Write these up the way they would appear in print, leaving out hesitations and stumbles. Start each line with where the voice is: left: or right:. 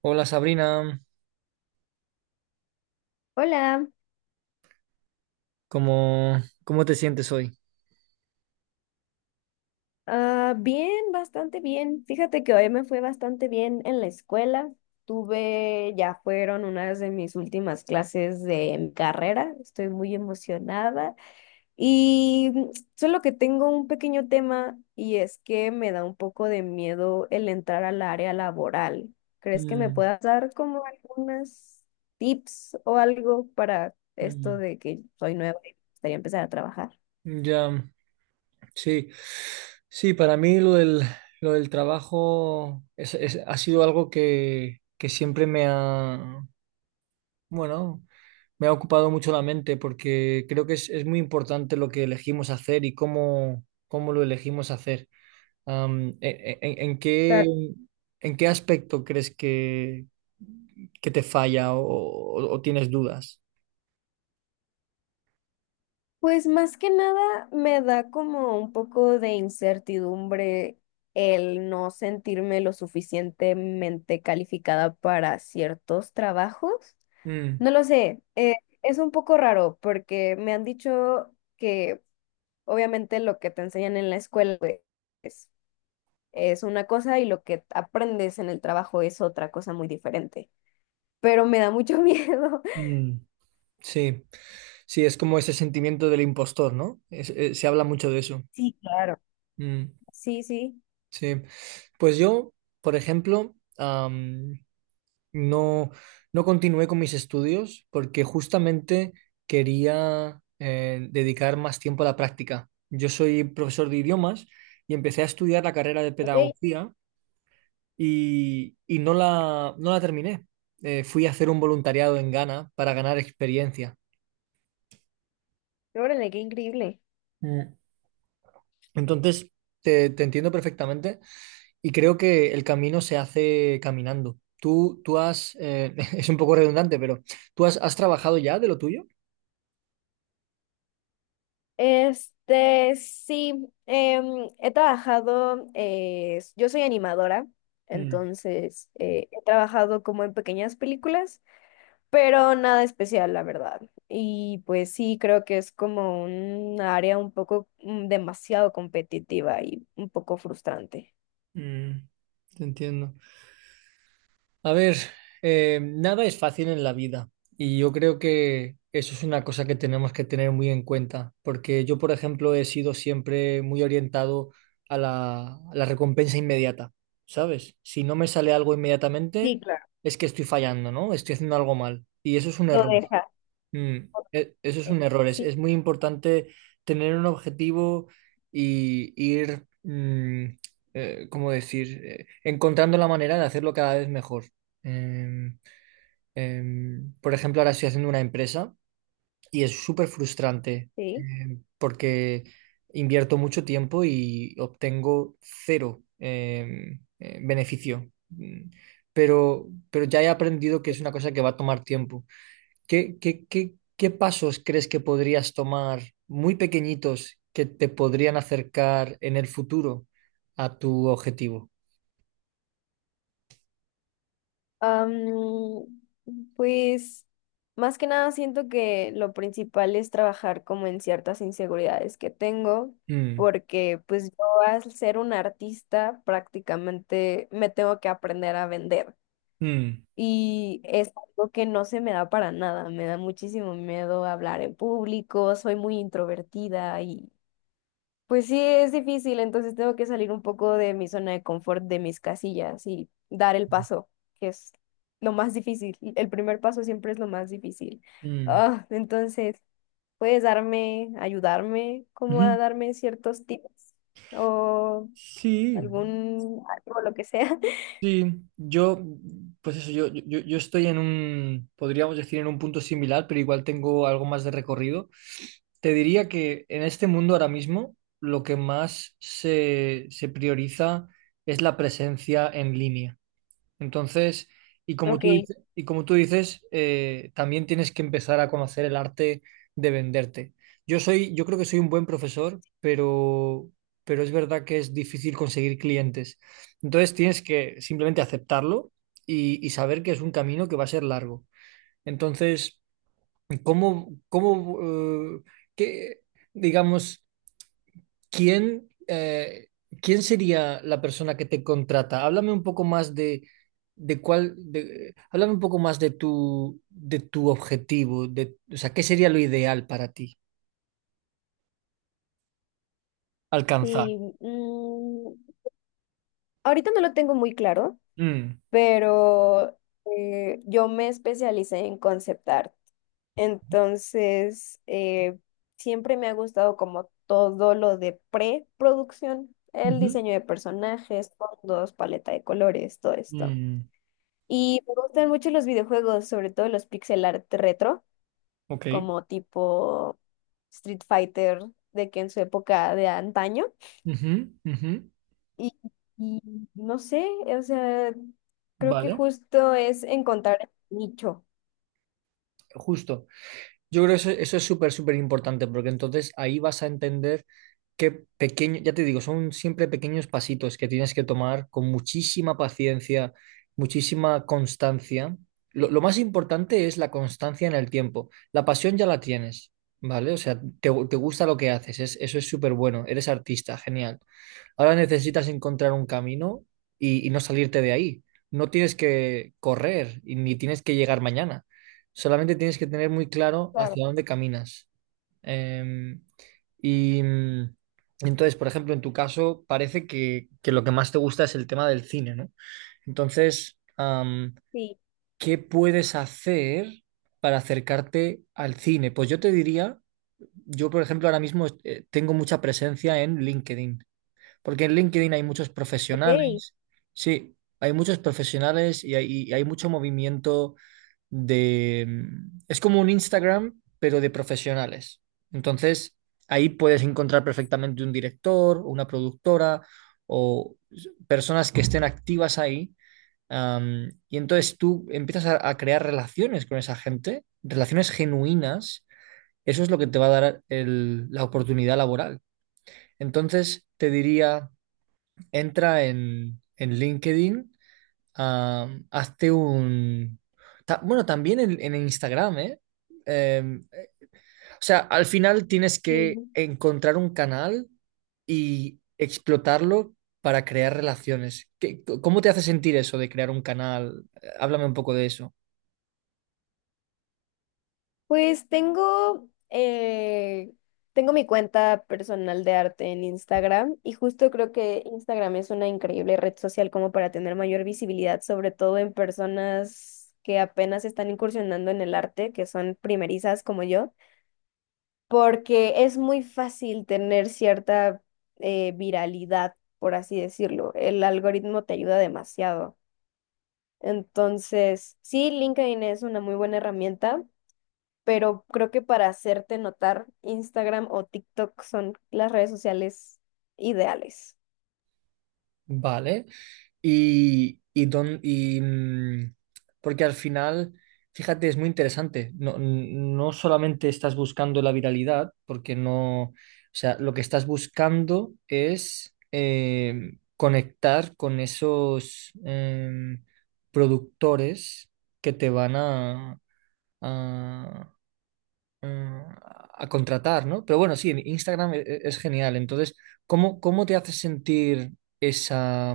right: Hola Sabrina,
left: Hola.
right: ¿cómo, cómo te sientes hoy?
left: Bien, bastante bien. Fíjate que hoy me fue bastante bien en la escuela. Tuve, ya fueron unas de mis últimas clases de mi carrera. Estoy muy emocionada y solo que tengo un pequeño tema y es que me da un poco de miedo el entrar al área laboral. ¿Crees que me
right: Mm,
left: puedas dar como algunas tips o algo para esto
right: mm,
left: de que soy nueva y me gustaría empezar a trabajar?
right: ya, sí, sí, para mí lo del trabajo ha sido algo que siempre me ha, bueno, me ha ocupado mucho la mente porque creo que es muy importante lo que elegimos hacer y cómo, cómo lo elegimos hacer. Am, e- e- en qué, ¿en qué aspecto crees que te falla o o tienes dudas?
left: Pues más que nada me da como un poco de incertidumbre el no sentirme lo suficientemente calificada para ciertos trabajos.
right: Mm,
left: No lo sé, es un poco raro porque me han dicho que obviamente lo que te enseñan en la escuela pues, es es una cosa y lo que aprendes en el trabajo es otra cosa muy diferente. Pero me da mucho miedo.
right: mm, sí, sí, es como ese sentimiento del impostor, ¿no? Se habla mucho de eso.
left: Sí, claro.
right: Mm,
left: Sí, sí.
right: sí. Pues yo, por ejemplo, no, no continué con mis estudios porque justamente quería dedicar más tiempo a la práctica. Yo soy profesor de idiomas y empecé a estudiar la carrera de
left: Ok.
right: pedagogía y no la terminé. Fui a hacer un voluntariado en Ghana para ganar experiencia.
left: Órale, qué increíble.
right: Mm. Entonces, te entiendo perfectamente y creo que el camino se hace caminando. Tú has, es un poco redundante, pero ¿tú has, has trabajado ya de lo tuyo?
left: Este, sí, he trabajado, yo soy animadora,
right: Mm,
left: entonces he trabajado como en pequeñas películas, pero nada especial, la verdad. Y pues sí, creo que es como un área un poco demasiado competitiva y un poco frustrante.
right: mm, te entiendo. A ver, nada es fácil en la vida y yo creo que eso es una cosa que tenemos que tener muy en cuenta, porque yo, por ejemplo, he sido siempre muy orientado a la recompensa inmediata, ¿sabes? Si no me sale algo inmediatamente,
left: Sí, claro.
right: es que estoy fallando, ¿no? Estoy haciendo algo mal y eso es un
left: Lo
right: error.
left: deja.
right: Mm, eso es
left: ¿No?
right: un error.
left: Sí,
right: Es muy importante tener un objetivo y ir, ¿cómo decir? Encontrando la manera de hacerlo cada vez mejor. Em, por ejemplo, ahora estoy haciendo una empresa y es súper frustrante,
left: sí.
right: porque invierto mucho tiempo y obtengo cero, beneficio. Mm, pero ya he aprendido que es una cosa que va a tomar tiempo. ¿ qué pasos crees que podrías tomar muy pequeñitos que te podrían acercar en el futuro a tu objetivo?
left: Am, pues más que nada siento que lo principal es trabajar como en ciertas inseguridades que tengo,
right: Mm,
left: porque pues yo al ser un artista prácticamente me tengo que aprender a vender
right: mm,
left: y es algo que no se me da para nada, me da muchísimo miedo hablar en público, soy muy introvertida, pues sí, es difícil, entonces tengo que salir un poco de mi zona de confort, de mis casillas y dar el paso, que es lo más difícil. El primer paso siempre es lo más difícil.
right: mm.
left: Ah, entonces, ¿puedes darme, ayudarme, como a
right: Ujú.
left: darme ciertos tips o
right: Sí,
left: algún algo, lo que sea?
right: sí, yo, pues eso, yo estoy en un, podríamos decir, en un punto similar, pero igual tengo algo más de recorrido. Te diría que en este mundo ahora mismo lo que más se, se prioriza es la presencia en línea. Entonces, y como
left: Ok,
right: tú dices, y como tú dices, también tienes que empezar a conocer el arte de venderte. Yo soy, yo creo que soy un buen profesor, pero es verdad que es difícil conseguir clientes. Entonces tienes que simplemente aceptarlo y saber que es un camino que va a ser largo. Entonces, ¿cómo, cómo, eh, qué, digamos? ¿Quién, quién sería la persona que te contrata? Háblame un poco más de cuál, háblame un poco más de tu objetivo, de, o sea, ¿qué sería lo ideal para ti alcanzar?
left: y mm, ahorita no lo tengo muy claro,
right: Mm.
left: pero yo me especialicé en concept art. Entonces, siempre me ha gustado como todo lo de preproducción, el
right: Ujú.
left: diseño de personajes, fondos, paleta de colores, todo esto.
right: Mm.
left: Y me gustan mucho los videojuegos, sobre todo los pixel art retro,
right: Ok.
left: como tipo Street Fighter, de que en su época de antaño.
right: Ujú, ujú.
left: Y, y no sé, o sea, creo que
right: Vale,
left: justo es encontrar el nicho.
right: justo. Yo creo que eso es súper, súper importante, porque entonces ahí vas a entender que pequeño, ya te digo, son siempre pequeños pasitos que tienes que tomar con muchísima paciencia, muchísima constancia. Lo más importante es la constancia en el tiempo. La pasión ya la tienes, ¿vale? O sea, te gusta lo que haces, eso es súper bueno, eres artista, genial. Ahora necesitas encontrar un camino y no salirte de ahí. No tienes que correr y ni tienes que llegar mañana. Solamente tienes que tener muy claro
left: Claro.
right: hacia dónde caminas. Em, y mm, entonces, por ejemplo, en tu caso, parece que lo que más te gusta es el tema del cine, ¿no? Entonces,
left: Sí,
right: ¿qué puedes hacer para acercarte al cine? Pues yo te diría, yo, por ejemplo, ahora mismo tengo mucha presencia en LinkedIn, porque en LinkedIn hay muchos
left: ok.
right: profesionales, sí, hay muchos profesionales y hay mucho movimiento de... Es como un Instagram, pero de profesionales. Entonces, ahí puedes encontrar perfectamente un director, una productora o personas que estén activas ahí. Y entonces tú empiezas a crear relaciones con esa gente, relaciones genuinas. Eso es lo que te va a dar la oportunidad laboral. Entonces, te diría, entra en LinkedIn. Hazte un... bueno, también en Instagram, ¿eh? Em, o sea, al final tienes que
left: Sí.
right: encontrar un canal y explotarlo para crear relaciones. ¿Qué- cómo te hace sentir eso de crear un canal? Háblame un poco de eso.
left: Pues tengo, tengo mi cuenta personal de arte en Instagram y justo creo que Instagram es una increíble red social como para tener mayor visibilidad, sobre todo en personas que apenas están incursionando en el arte, que son primerizas como yo, porque es muy fácil tener cierta viralidad, por así decirlo. El algoritmo te ayuda demasiado. Entonces, sí, LinkedIn es una muy buena herramienta, pero creo que para hacerte notar, Instagram o TikTok son las redes sociales ideales.
right: Vale. Y, porque al final, fíjate, es muy interesante. No, no solamente estás buscando la viralidad, porque no, o sea, lo que estás buscando es conectar con esos productores que te van a, a- a contratar, ¿no? Pero bueno, sí, en Instagram es genial. Entonces, ¿cómo, cómo te hace sentir esa,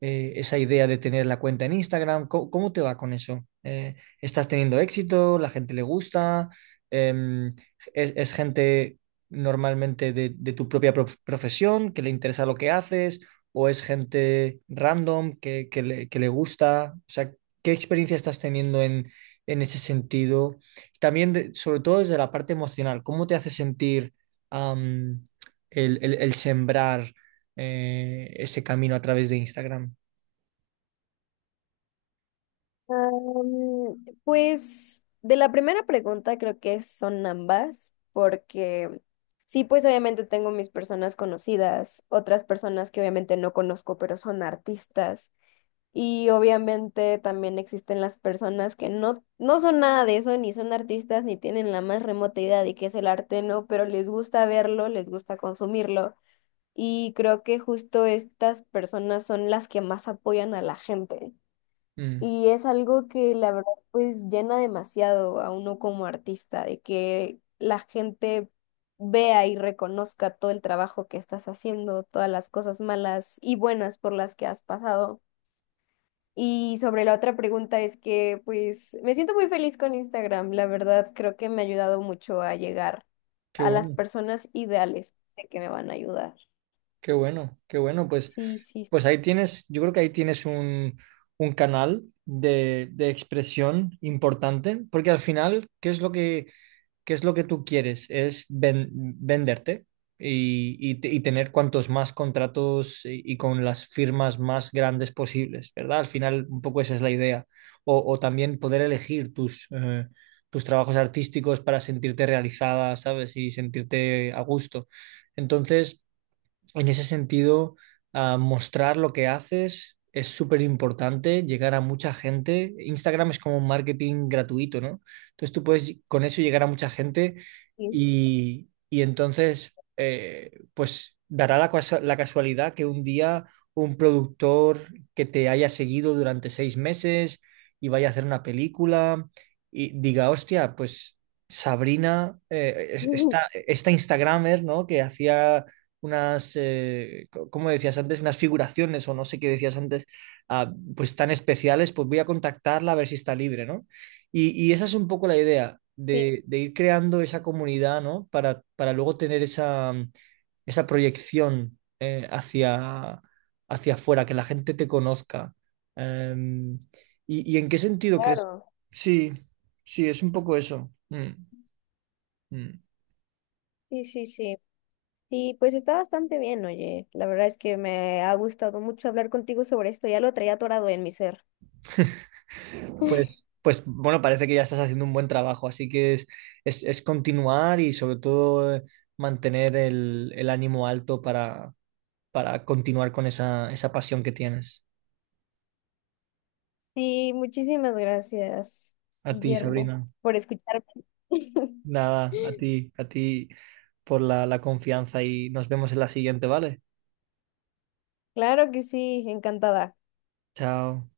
right: esa idea de tener la cuenta en Instagram? ¿Cómo, cómo te va con eso? ¿Estás teniendo éxito? ¿La gente le gusta? Em, es gente normalmente de tu propia profesión que le interesa lo que haces? ¿O es gente random que le gusta? O sea, ¿qué experiencia estás teniendo en ese sentido? También, sobre todo desde la parte emocional, ¿cómo te hace sentir am, el sembrar ese camino a través de Instagram?
left: Pues de la primera pregunta creo que son ambas, porque sí, pues obviamente tengo mis personas conocidas, otras personas que obviamente no conozco, pero son artistas. Y obviamente también existen las personas que no son nada de eso, ni son artistas, ni tienen la más remota idea de qué es el arte, ¿no? Pero les gusta verlo, les gusta consumirlo. Y creo que justo estas personas son las que más apoyan a la gente.
right: Mm,
left: Y es algo que la verdad pues llena demasiado a uno como artista, de que la gente vea y reconozca todo el trabajo que estás haciendo, todas las cosas malas y buenas por las que has pasado. Y sobre la otra pregunta es que pues me siento muy feliz con Instagram, la verdad creo que me ha ayudado mucho a llegar
right: qué
left: a las
right: bueno.
left: personas ideales de que me van a ayudar.
right: Qué bueno, qué bueno. Pues,
left: Sí, sí,
right: pues ahí tienes, yo creo que ahí tienes un canal de expresión importante, porque al final, ¿qué es lo que, qué es lo que tú quieres? Es venderte y, y tener cuantos más contratos y con las firmas más grandes posibles, ¿verdad? Al final, un poco esa es la idea. O también poder elegir tus, tus trabajos artísticos para sentirte realizada, ¿sabes? Y sentirte a gusto. Entonces... En ese sentido, ah, mostrar lo que haces es súper importante, llegar a mucha gente. Instagram es como un marketing gratuito, ¿no? Entonces tú puedes con eso llegar a mucha gente
left: sí.
right: y entonces, pues dará la, la casualidad que un día un productor que te haya seguido durante 6 meses y vaya a hacer una película y diga, hostia, pues Sabrina,
left: Ujú.
right: esta, esta Instagramer, ¿no? Que hacía unas, ¿cómo decías antes? Unas figuraciones o no sé qué decías antes, ah, pues tan especiales, pues voy a contactarla a ver si está libre, ¿no? Y esa es un poco la idea
left: Sí,
right: de ir creando esa comunidad, ¿no? Para luego tener esa, esa proyección hacia, hacia afuera, que la gente te conozca. Em, y en qué sentido crees?
left: claro.
right: Sí, sí, es un poco eso. Mm, mm.
left: Sí, sí, sí. Sí, pues está bastante bien, oye. La verdad es que me ha gustado mucho hablar contigo sobre esto. Ya lo traía atorado en mi ser.
right: Pues, pues bueno, parece que ya estás haciendo un buen trabajo, así que es continuar y sobre todo mantener el ánimo alto para continuar con esa, esa pasión que tienes.
left: Sí, muchísimas gracias,
right: A ti, Sabrina.
left: Guillermo, por escucharme.
right: Nada, a ti por la, la confianza y nos vemos en la siguiente, ¿vale?
left: Claro que sí, encantada.
right: Chao.